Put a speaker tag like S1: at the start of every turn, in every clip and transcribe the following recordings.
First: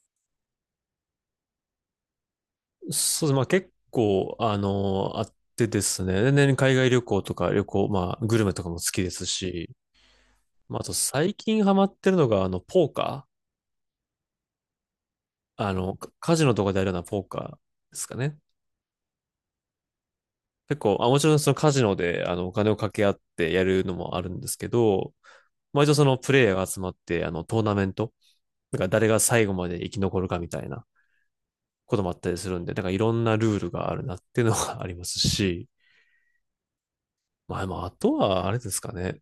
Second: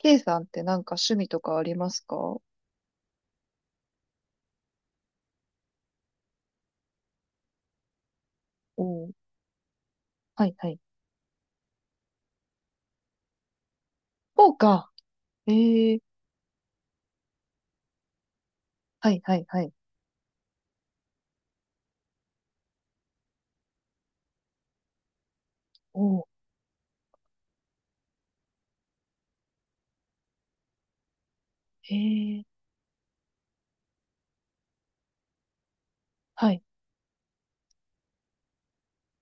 S1: K さんってなんか趣味とかありますか？お、
S2: そうです。結構、あの、あってですね、年々海外旅行とか旅行、まあグルメとかも
S1: お
S2: 好きで
S1: ー、
S2: すし、
S1: はいは
S2: ま
S1: い。
S2: ああと最近ハマってるのが、ポーカ
S1: そうか。え
S2: ー、あの、
S1: ー、
S2: カカジノとかでやるようなポーカーですかね。
S1: はいはいはい。
S2: 結構、もちろんそのカジノで、お金を掛け合ってやるのもあるんですけど、まあ一応
S1: お
S2: その
S1: お、
S2: プレイヤーが集まって、トーナメント、なんか誰が最後まで生き残るかみたいな
S1: え
S2: こともあったり
S1: ー、
S2: するんで、なんかいろんなルールがあるなっていうのが ありますし、
S1: はい。
S2: まああとはあれですかね。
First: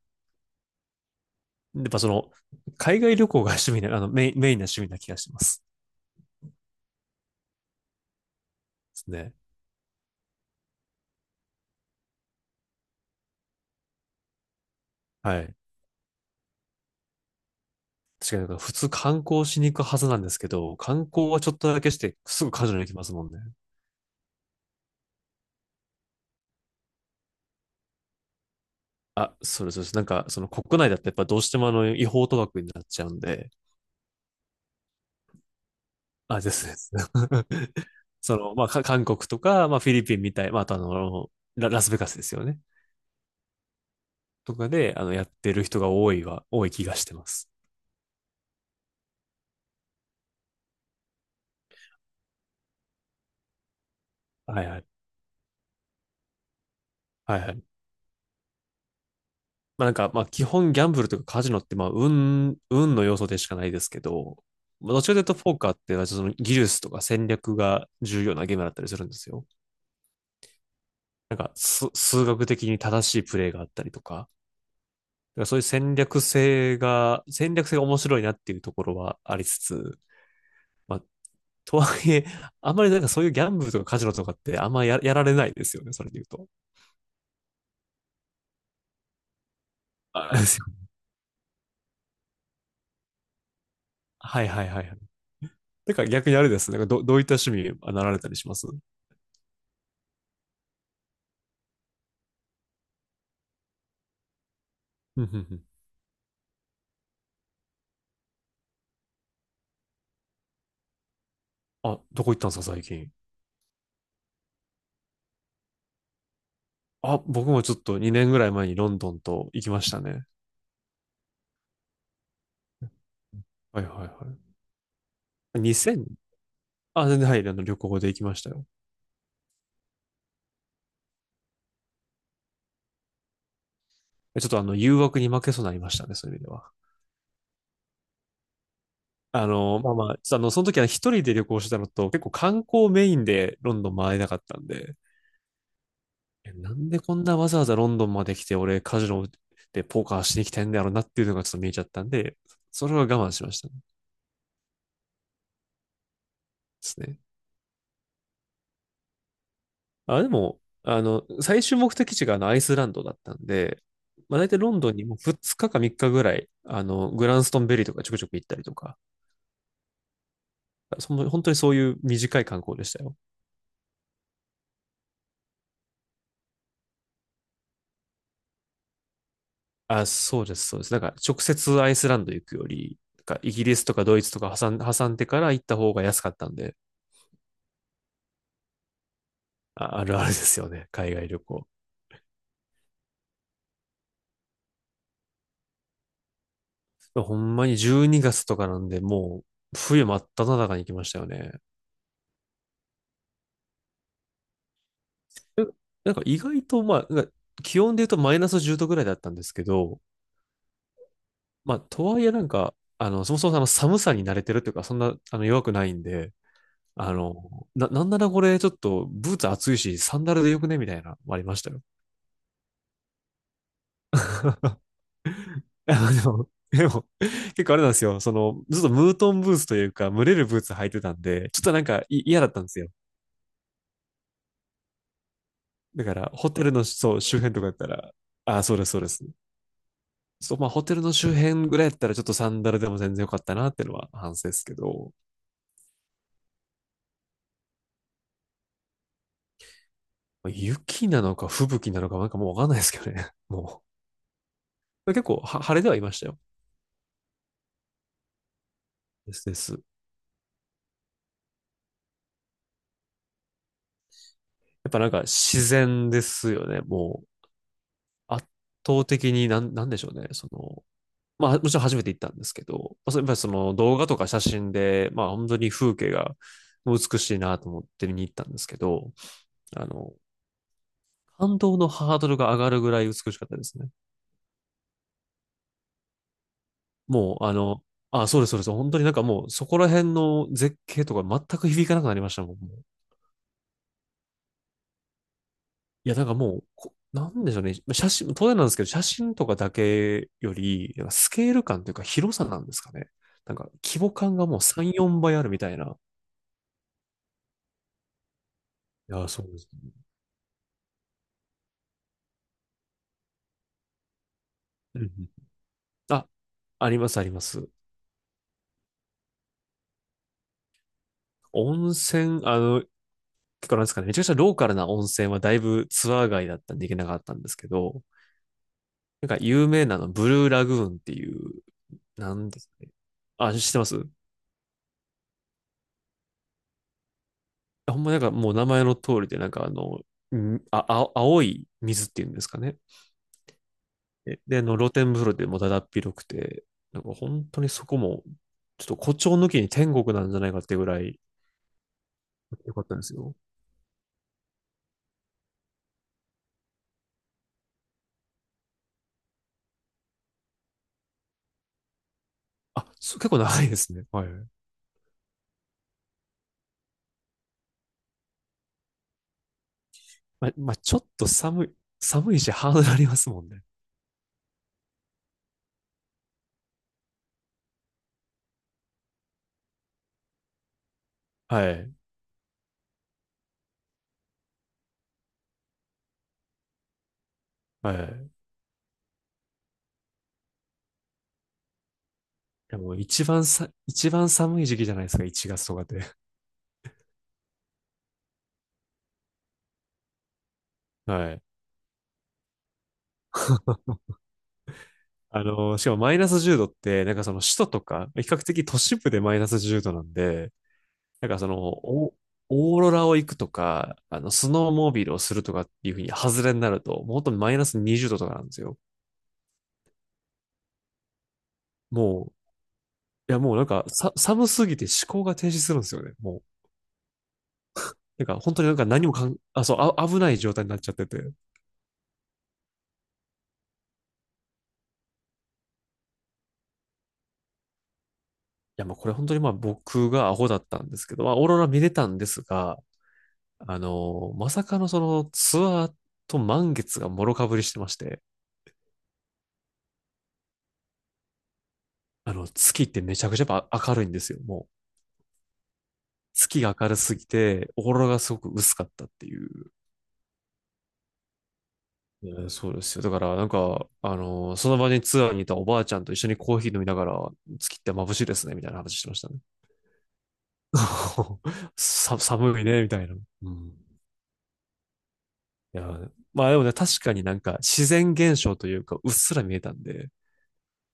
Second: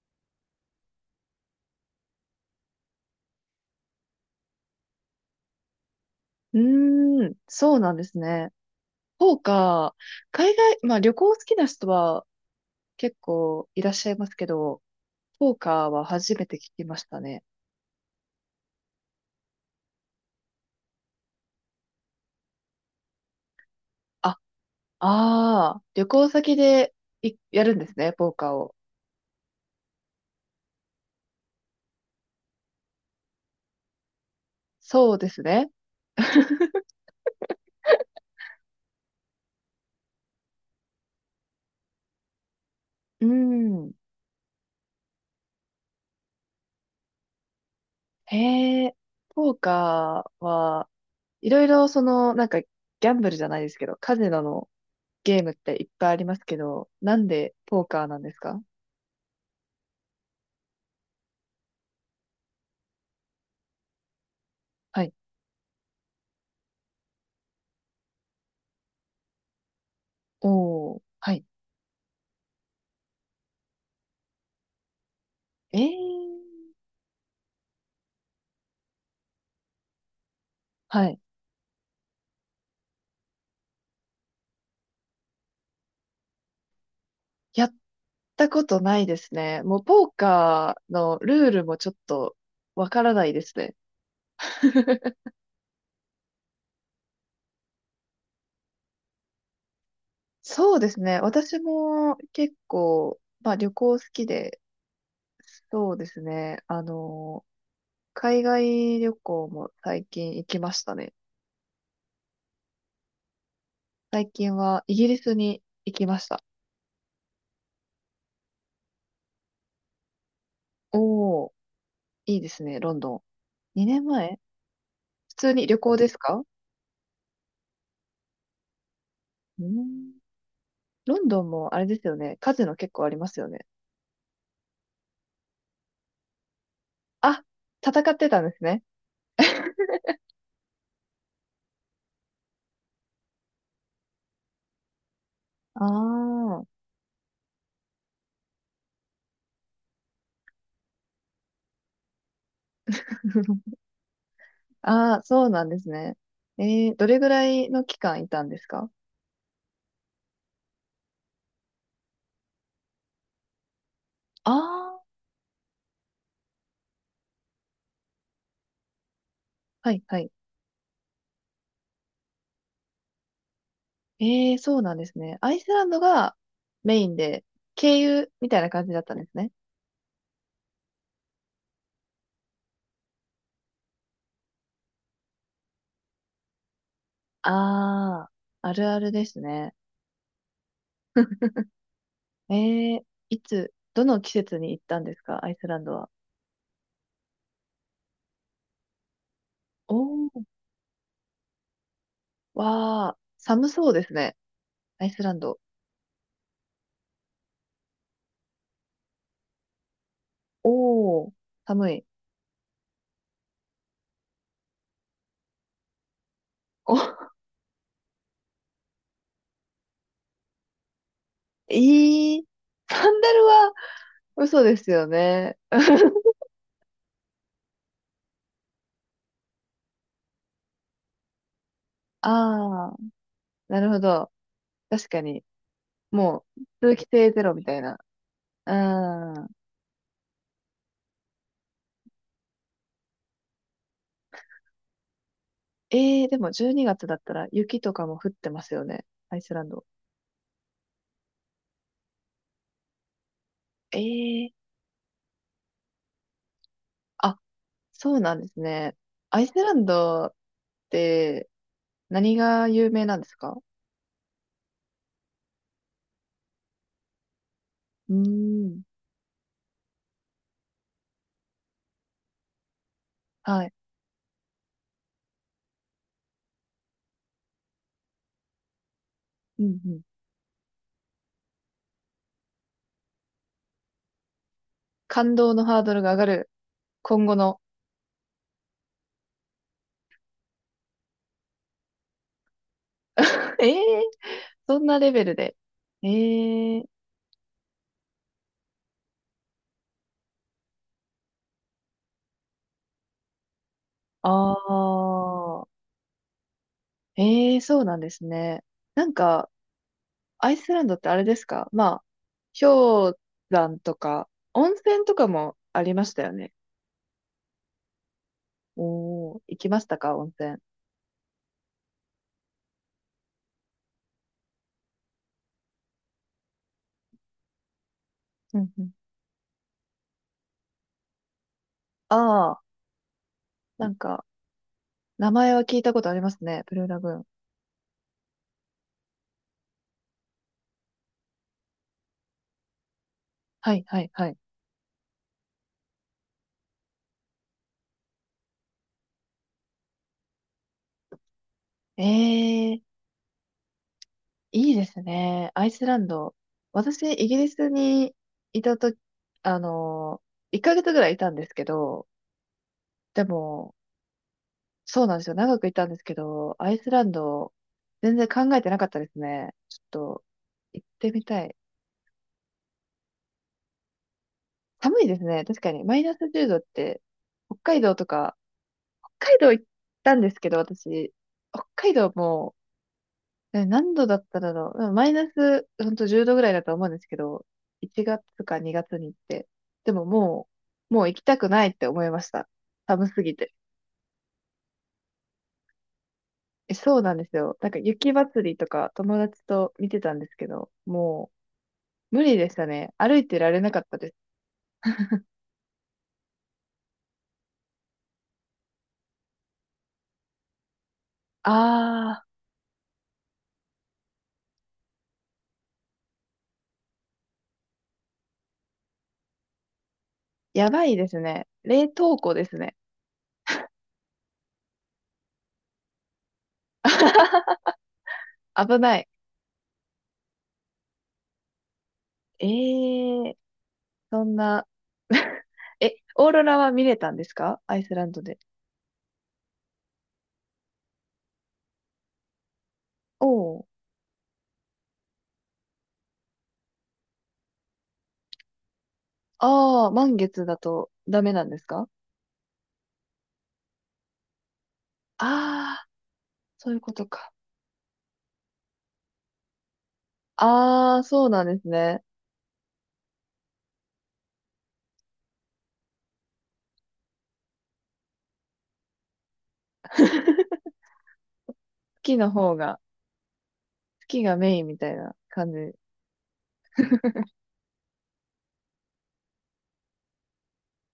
S2: やっぱその、海外旅行が趣味な、メインな趣味な気がします。で
S1: うーん、そうなんですね。
S2: すね。
S1: そうか。海外、まあ旅行好きな人は結構いらっしゃいますけど、
S2: は
S1: ポ
S2: い。
S1: ーカーは初めて聞きましたね。
S2: 確かになんか普通観光しに行くはずなんですけど、観光はちょっとだけして、すぐカジュアルに行きますもんね。
S1: あ、ああ、旅行先でいやるんですね、ポーカーを。
S2: そうです、そうです。なんか、その国内だってやっぱどうしても違法賭博になっちゃうんで、
S1: そうですね。
S2: ですです。韓国とか、まあ、フィリピンみたい、まあ、あとあの、ラ、ラスベガスですよね。
S1: うーん。
S2: とかで、やってる人が多いは、多い気がしてます。
S1: へえ、ポーカーは、いろいろその、なんか、ギャンブルじゃないですけど、カジノ
S2: はい
S1: の
S2: はい。
S1: ゲームっていっぱいありますけど、なん
S2: はいは
S1: で
S2: い。
S1: ポーカーなんですか？
S2: まあ基本ギャンブルとかカジノってまあ運の要素でしかないですけど、まあど
S1: は
S2: っち
S1: い。
S2: らかというとポーカーってその技術とか戦略が重要なゲームだったりするんですよ。
S1: おー、は
S2: なん
S1: い。
S2: かす数学的に正しいプレイがあったりとか、だからそういう
S1: えー、
S2: 戦略性が、戦略性が面白いなっていうところはありつつ、まあ
S1: はい。
S2: とはいえ、あんまりなんかそういうギャンブルとかカジノとかってやられないですよね、それで言うと。
S1: やったことないですね。もうポー
S2: あですよ
S1: カ
S2: ね。
S1: ーのルールもちょっとわからないですね。
S2: はいはいはいはい。だから逆にあれですね、どういった趣味あなられたりします？
S1: そうですね。私も結構、まあ旅行好きで、
S2: うんうんうん。
S1: そうですね。海外旅行も最近行きましたね。
S2: あ、どこ行ったんですか、最近。
S1: 最近はイギリスに行きました。
S2: あ、僕もちょっと2年ぐらい前にロンドンと行きましたね。
S1: おー、いいですね、ロンドン。
S2: はい
S1: 2
S2: はい
S1: 年
S2: は
S1: 前普通
S2: い。
S1: に旅行
S2: 2000?
S1: ですか？
S2: 全然はい、あの旅行で行きましたよ。
S1: うん。ロンドンもあれですよね。カジノ結構ありますよね。
S2: ちょっとあの、誘惑に負けそうになりましたね、そういう意味では。
S1: あ、戦ってたんですね。
S2: ちょっとあの、その時は一人で旅行してたのと、結構観光メインでロンドン回れなかったんで、
S1: あ
S2: え
S1: あ。
S2: なんでこんなわざわざロンドンまで来て、俺カジノでポーカーしに来てんだろうなっていうのがちょっと見えちゃったんで、それは我慢しましたね。
S1: ああ、そうなんですね。
S2: で
S1: えー、
S2: す
S1: どれ
S2: ね。
S1: ぐらいの期間いたんですか？
S2: あ、でも、あの、最終目的地があのアイスランドだったんで、まあ、大
S1: あ
S2: 体ロンドン
S1: あ
S2: にも2日か3日ぐらい、グランストンベリーとかちょくちょく行ったりとか、
S1: ー、はいはい。
S2: その本当にそういう短い観光でしたよ。
S1: えー、そうなんですね。アイスランドがメインで、経由みたいな感じだったんですね。
S2: そうです、そうです。なんか直接アイスランド行くより、なんかイギリスとかドイツとか挟んでから行った方が安かったんで、
S1: ああ、あるあるですね。
S2: あるあるですよね、海外旅行。
S1: えー、いつ、どの季節に行ったんですか、アイスランドは？
S2: ほんまに12月とかなんで、もう冬真っ
S1: お
S2: 只中に行きましたよね。
S1: わあ、寒そうですね。アイスランド。
S2: え、なんか意外と、気温で言うとマイナス10度ぐらいだったんですけど、
S1: おー、寒い。
S2: とはいえなんか、そもそもあの寒さに慣れてるというか、そんなあの弱くないんで、
S1: お、
S2: あの、なんならこれちょっとブーツ暑いし、サンダルでよくねみたいな、ありました
S1: え
S2: よ。
S1: ー、サンダルは嘘ですよね。
S2: あ のでも、結構あれなんですよ。その、ずっとムートンブーツというか、蒸れるブーツ履いてたんで、ちょっとなんか嫌だったんですよ。
S1: ああ、なるほど。確かに。
S2: だから、
S1: も
S2: ホ
S1: う、
S2: テルの、
S1: 通気
S2: そう、
S1: 性
S2: 周
S1: ゼロ
S2: 辺と
S1: み
S2: かだ
S1: た
S2: っ
S1: い
S2: た
S1: な。
S2: ら、そうです、そうです。
S1: うん。
S2: ホテルの周辺ぐらいやったら、ちょっとサンダルでも全然良かったなっていうのは反省ですけど、
S1: ええ。でも12月だったら雪とかも降ってますよね。アイスランド。
S2: まあ雪なのか吹雪なのか、なんかもうわかんないですけどね。も
S1: ええ、
S2: う。結構は、晴れではいましたよ。
S1: あ、そうなんですね。
S2: で
S1: ア
S2: す
S1: イス
S2: です。
S1: ラ
S2: や
S1: ンドって何が有名なんですか？
S2: っぱなんか自然ですよね。もう、
S1: う
S2: 圧
S1: ーん。
S2: 倒的になん、なんでしょうね。その、まあ、もちろん初めて行ったんですけど、まあ、やっぱりそ
S1: はい。
S2: の動画とか写真で、まあ、本当に風景が美しいなと思って見に行ったんですけど、
S1: うん
S2: あ
S1: うん。
S2: の、感動のハードルが上がるぐらい美しかったですね。
S1: 感動のハードルが上がる。今後
S2: もう、あ
S1: の。
S2: の、あ、そうです、そうです。本当になんかもう、そこら辺の絶景とか全く響かなくなりましたもん。もう
S1: ええ、そんなレベルで。
S2: いや、なんかもう、
S1: え
S2: こ
S1: え。
S2: なんでしょうね。写真、当然なんですけど、写真とかだけより、なんかスケール感というか広さなんですかね。なんか規模感が
S1: あ
S2: もう3、4倍あるみ
S1: あ、
S2: たいな。
S1: ええ、そうなんですね。なん
S2: いや、そ
S1: か、
S2: うですね。
S1: アイスランドってあれですか？まあ、氷山とか、温
S2: うん
S1: 泉
S2: う
S1: とか
S2: ん。
S1: もありました
S2: あ、
S1: よね。
S2: あります、あります。
S1: おー、行きましたか、温泉？
S2: 温泉、あの、結構なんですかね、めちゃくちゃローカルな温泉はだいぶツアー外だったんで行けなかったんですけど、
S1: うんうん。
S2: なんか有名なのブルーラグーンっていうなん
S1: あ
S2: で
S1: あ、
S2: すかね。あ、知ってま
S1: なん
S2: す？
S1: か、名前は聞いたことありますね。ブルーラグーン。
S2: ほんまなんかもう名前の通りで、青い水っていうんですかね。
S1: はい、はい、はい。
S2: で、であの露天風呂でもだだっ広くて、なんか本当にそこも、ちょっと誇張抜きに天国なんじゃないかってぐらい良
S1: え、
S2: かったんですよ。
S1: いいですね。アイスランド。私、イギリスにいたとき、あの、1ヶ月ぐらいいたんですけど、
S2: あ、そう
S1: で
S2: 結構長い
S1: も、
S2: ですね。はい。
S1: そうなんですよ。長くいたんですけど、アイスランド、全然考えてなかったですね。ちょっと、
S2: まあ、
S1: 行っ
S2: ちょっ
S1: てみ
S2: と
S1: たい。
S2: 寒い、寒いしハードルありますもんね。
S1: 寒いですね。確かに。マイナス10度って、北海道とか、北海道行ったんですけど、私、北
S2: はい。
S1: 海道も何度だっただろう。うんマイナス、ほんと10度ぐらいだと思うんですけど、
S2: は
S1: 1
S2: い。
S1: 月
S2: い
S1: か2月に行って。でももう行きたくないって思いました。
S2: やもう
S1: 寒す
S2: 一
S1: ぎ
S2: 番
S1: て。
S2: さ、一番寒い時期じゃないですか、1月とかで。
S1: え、そうなんですよ。なんか雪祭りとか友達と見てたんですけど、も
S2: はい。
S1: う無理でしたね。歩いてられなかったです。
S2: あの、しかもマイナス10度って、なんかその首都とか、比較的都市部でマイナス10度なんで、なんかその、お
S1: あ
S2: オーロラを行くとか、スノーモービルをするとかっていうふうに外れになると、もう本当にマイナス20度とかなんですよ。
S1: ー、やばいですね。冷凍
S2: も
S1: 庫ですね。
S2: う、いやもうなんかさ、寒すぎて思考が停止するんですよね。もう、なんか本当になん
S1: 危
S2: か
S1: な
S2: 何
S1: い。
S2: もかん、あ、そう、あ、危ない状態になっちゃってて。い
S1: えー、そんな。え、オーロラは見れたんですか、アイスランドで？
S2: やもうこれ本当にまあ僕がアホだったんですけど、まあオーロラ見れたんですが、
S1: おー。
S2: まさかのそのツアーと満月がもろかぶりしてまして、
S1: ああ、満月だとダメなんですか？
S2: 月ってめちゃくちゃやっぱ明るいんですよ、もう。
S1: ああー、
S2: 月
S1: そう
S2: が
S1: いう
S2: 明
S1: こ
S2: る
S1: と
S2: すぎ
S1: か。
S2: て、オーロラがすごく薄かったっていう。
S1: ああ、そうなんですね。
S2: うそうですよ。だから、その場にツアーにいたおばあちゃんと一緒にコーヒー飲みながら、月って眩しいですね、みたいな話してましたね。
S1: 月の方
S2: 寒い
S1: が、
S2: ね、みたいな。うん。
S1: 月がメインみたいな感じ。
S2: いや、まあでもね、確かになんか自然現象というか、うっすら見えたんで、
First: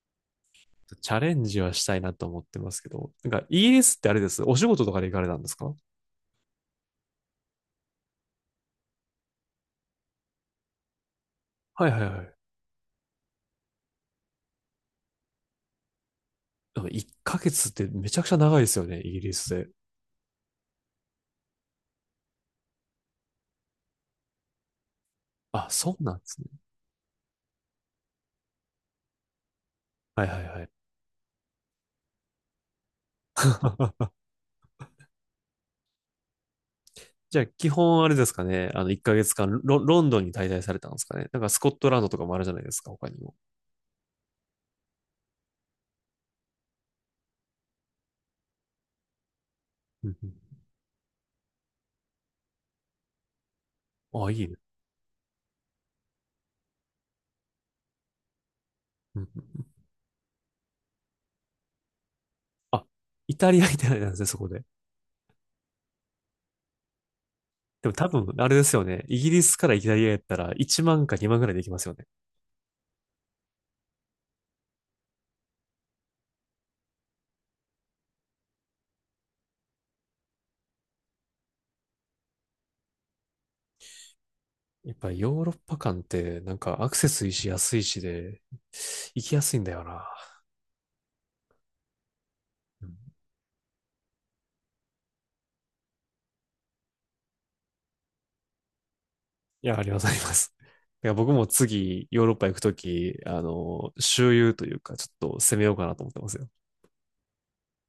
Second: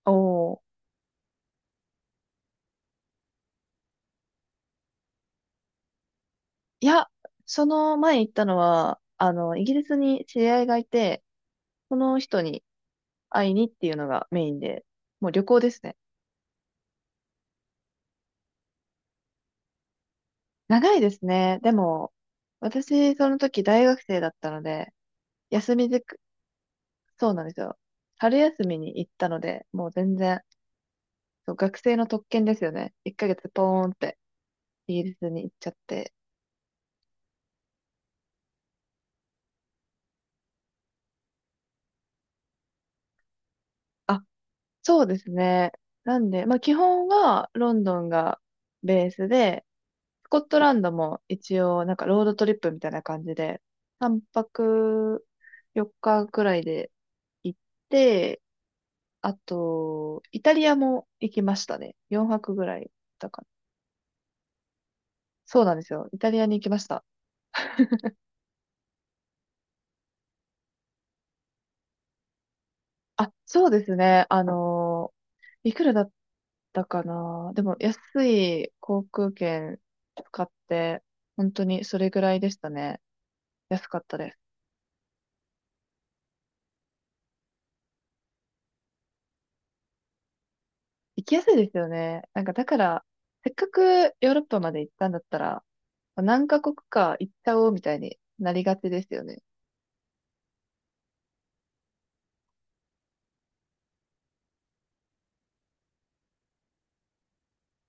S1: おお。
S2: チャレンジはしたいなと思ってますけど、なんかイギリスってあれです。お仕事とかで行かれたんですか？
S1: いや、その前行ったのは、イギリスに知り合いがいて、
S2: はい
S1: そ
S2: はい
S1: の
S2: はい。
S1: 人に会いにっていうのがメインで、もう旅行ですね。
S2: なか1ヶ月ってめちゃくちゃ長いですよね、イギリスで。
S1: 長いですね。でも、私、その時大学生だったので、
S2: あ、
S1: 休み
S2: そう
S1: づ
S2: なん
S1: く、
S2: ですね。
S1: そうなんですよ。春休みに行ったので、もう全
S2: はいは
S1: 然
S2: いはい。
S1: そう、学生の特権ですよね。1ヶ月ポーンって イギリスに行っちゃって。
S2: じゃあ、基本あれですかね。あの、1ヶ月間ロ、ロンドンに滞在されたんですかね。なんかスコットランドとかもあるじゃないですか、他にも。
S1: あ、そうですね。なんで、まあ基本はロンドンがベースで、
S2: うんう
S1: ス
S2: ん。
S1: コットランドも一応なんかロードトリップみたいな感じで、3
S2: あ、いいね。
S1: 泊4日くらいで行って、
S2: うんうん
S1: あ
S2: うん。
S1: と、イタリアも行きましたね。4泊ぐら
S2: あ、
S1: いだ
S2: イ
S1: から。
S2: タリアみたいなんですね、そこで。
S1: そうなんですよ。イタリアに行きました。
S2: でも多分、あれですよね。イギリスからイタリアやったら1万か2万ぐらいで行きますよね。
S1: あ、そうですね。いくらだったかな。でも、安い航空券使って、本当にそれぐらいでしたね。安かったです。
S2: やっぱりヨーロッパ間ってなんかアクセスいいし安いしで行きやすいんだよな。
S1: 行きやすいですよね。なんか、だか
S2: う
S1: ら、
S2: ん。
S1: せっかくヨーロッパまで行ったんだったら、何カ国か行っちゃおうみたいになりがちですよね。
S2: いや、ありがとうございます。だから僕も次、ヨーロッパ行くとき、周遊というか、ちょっと攻めようかなと思ってますよ。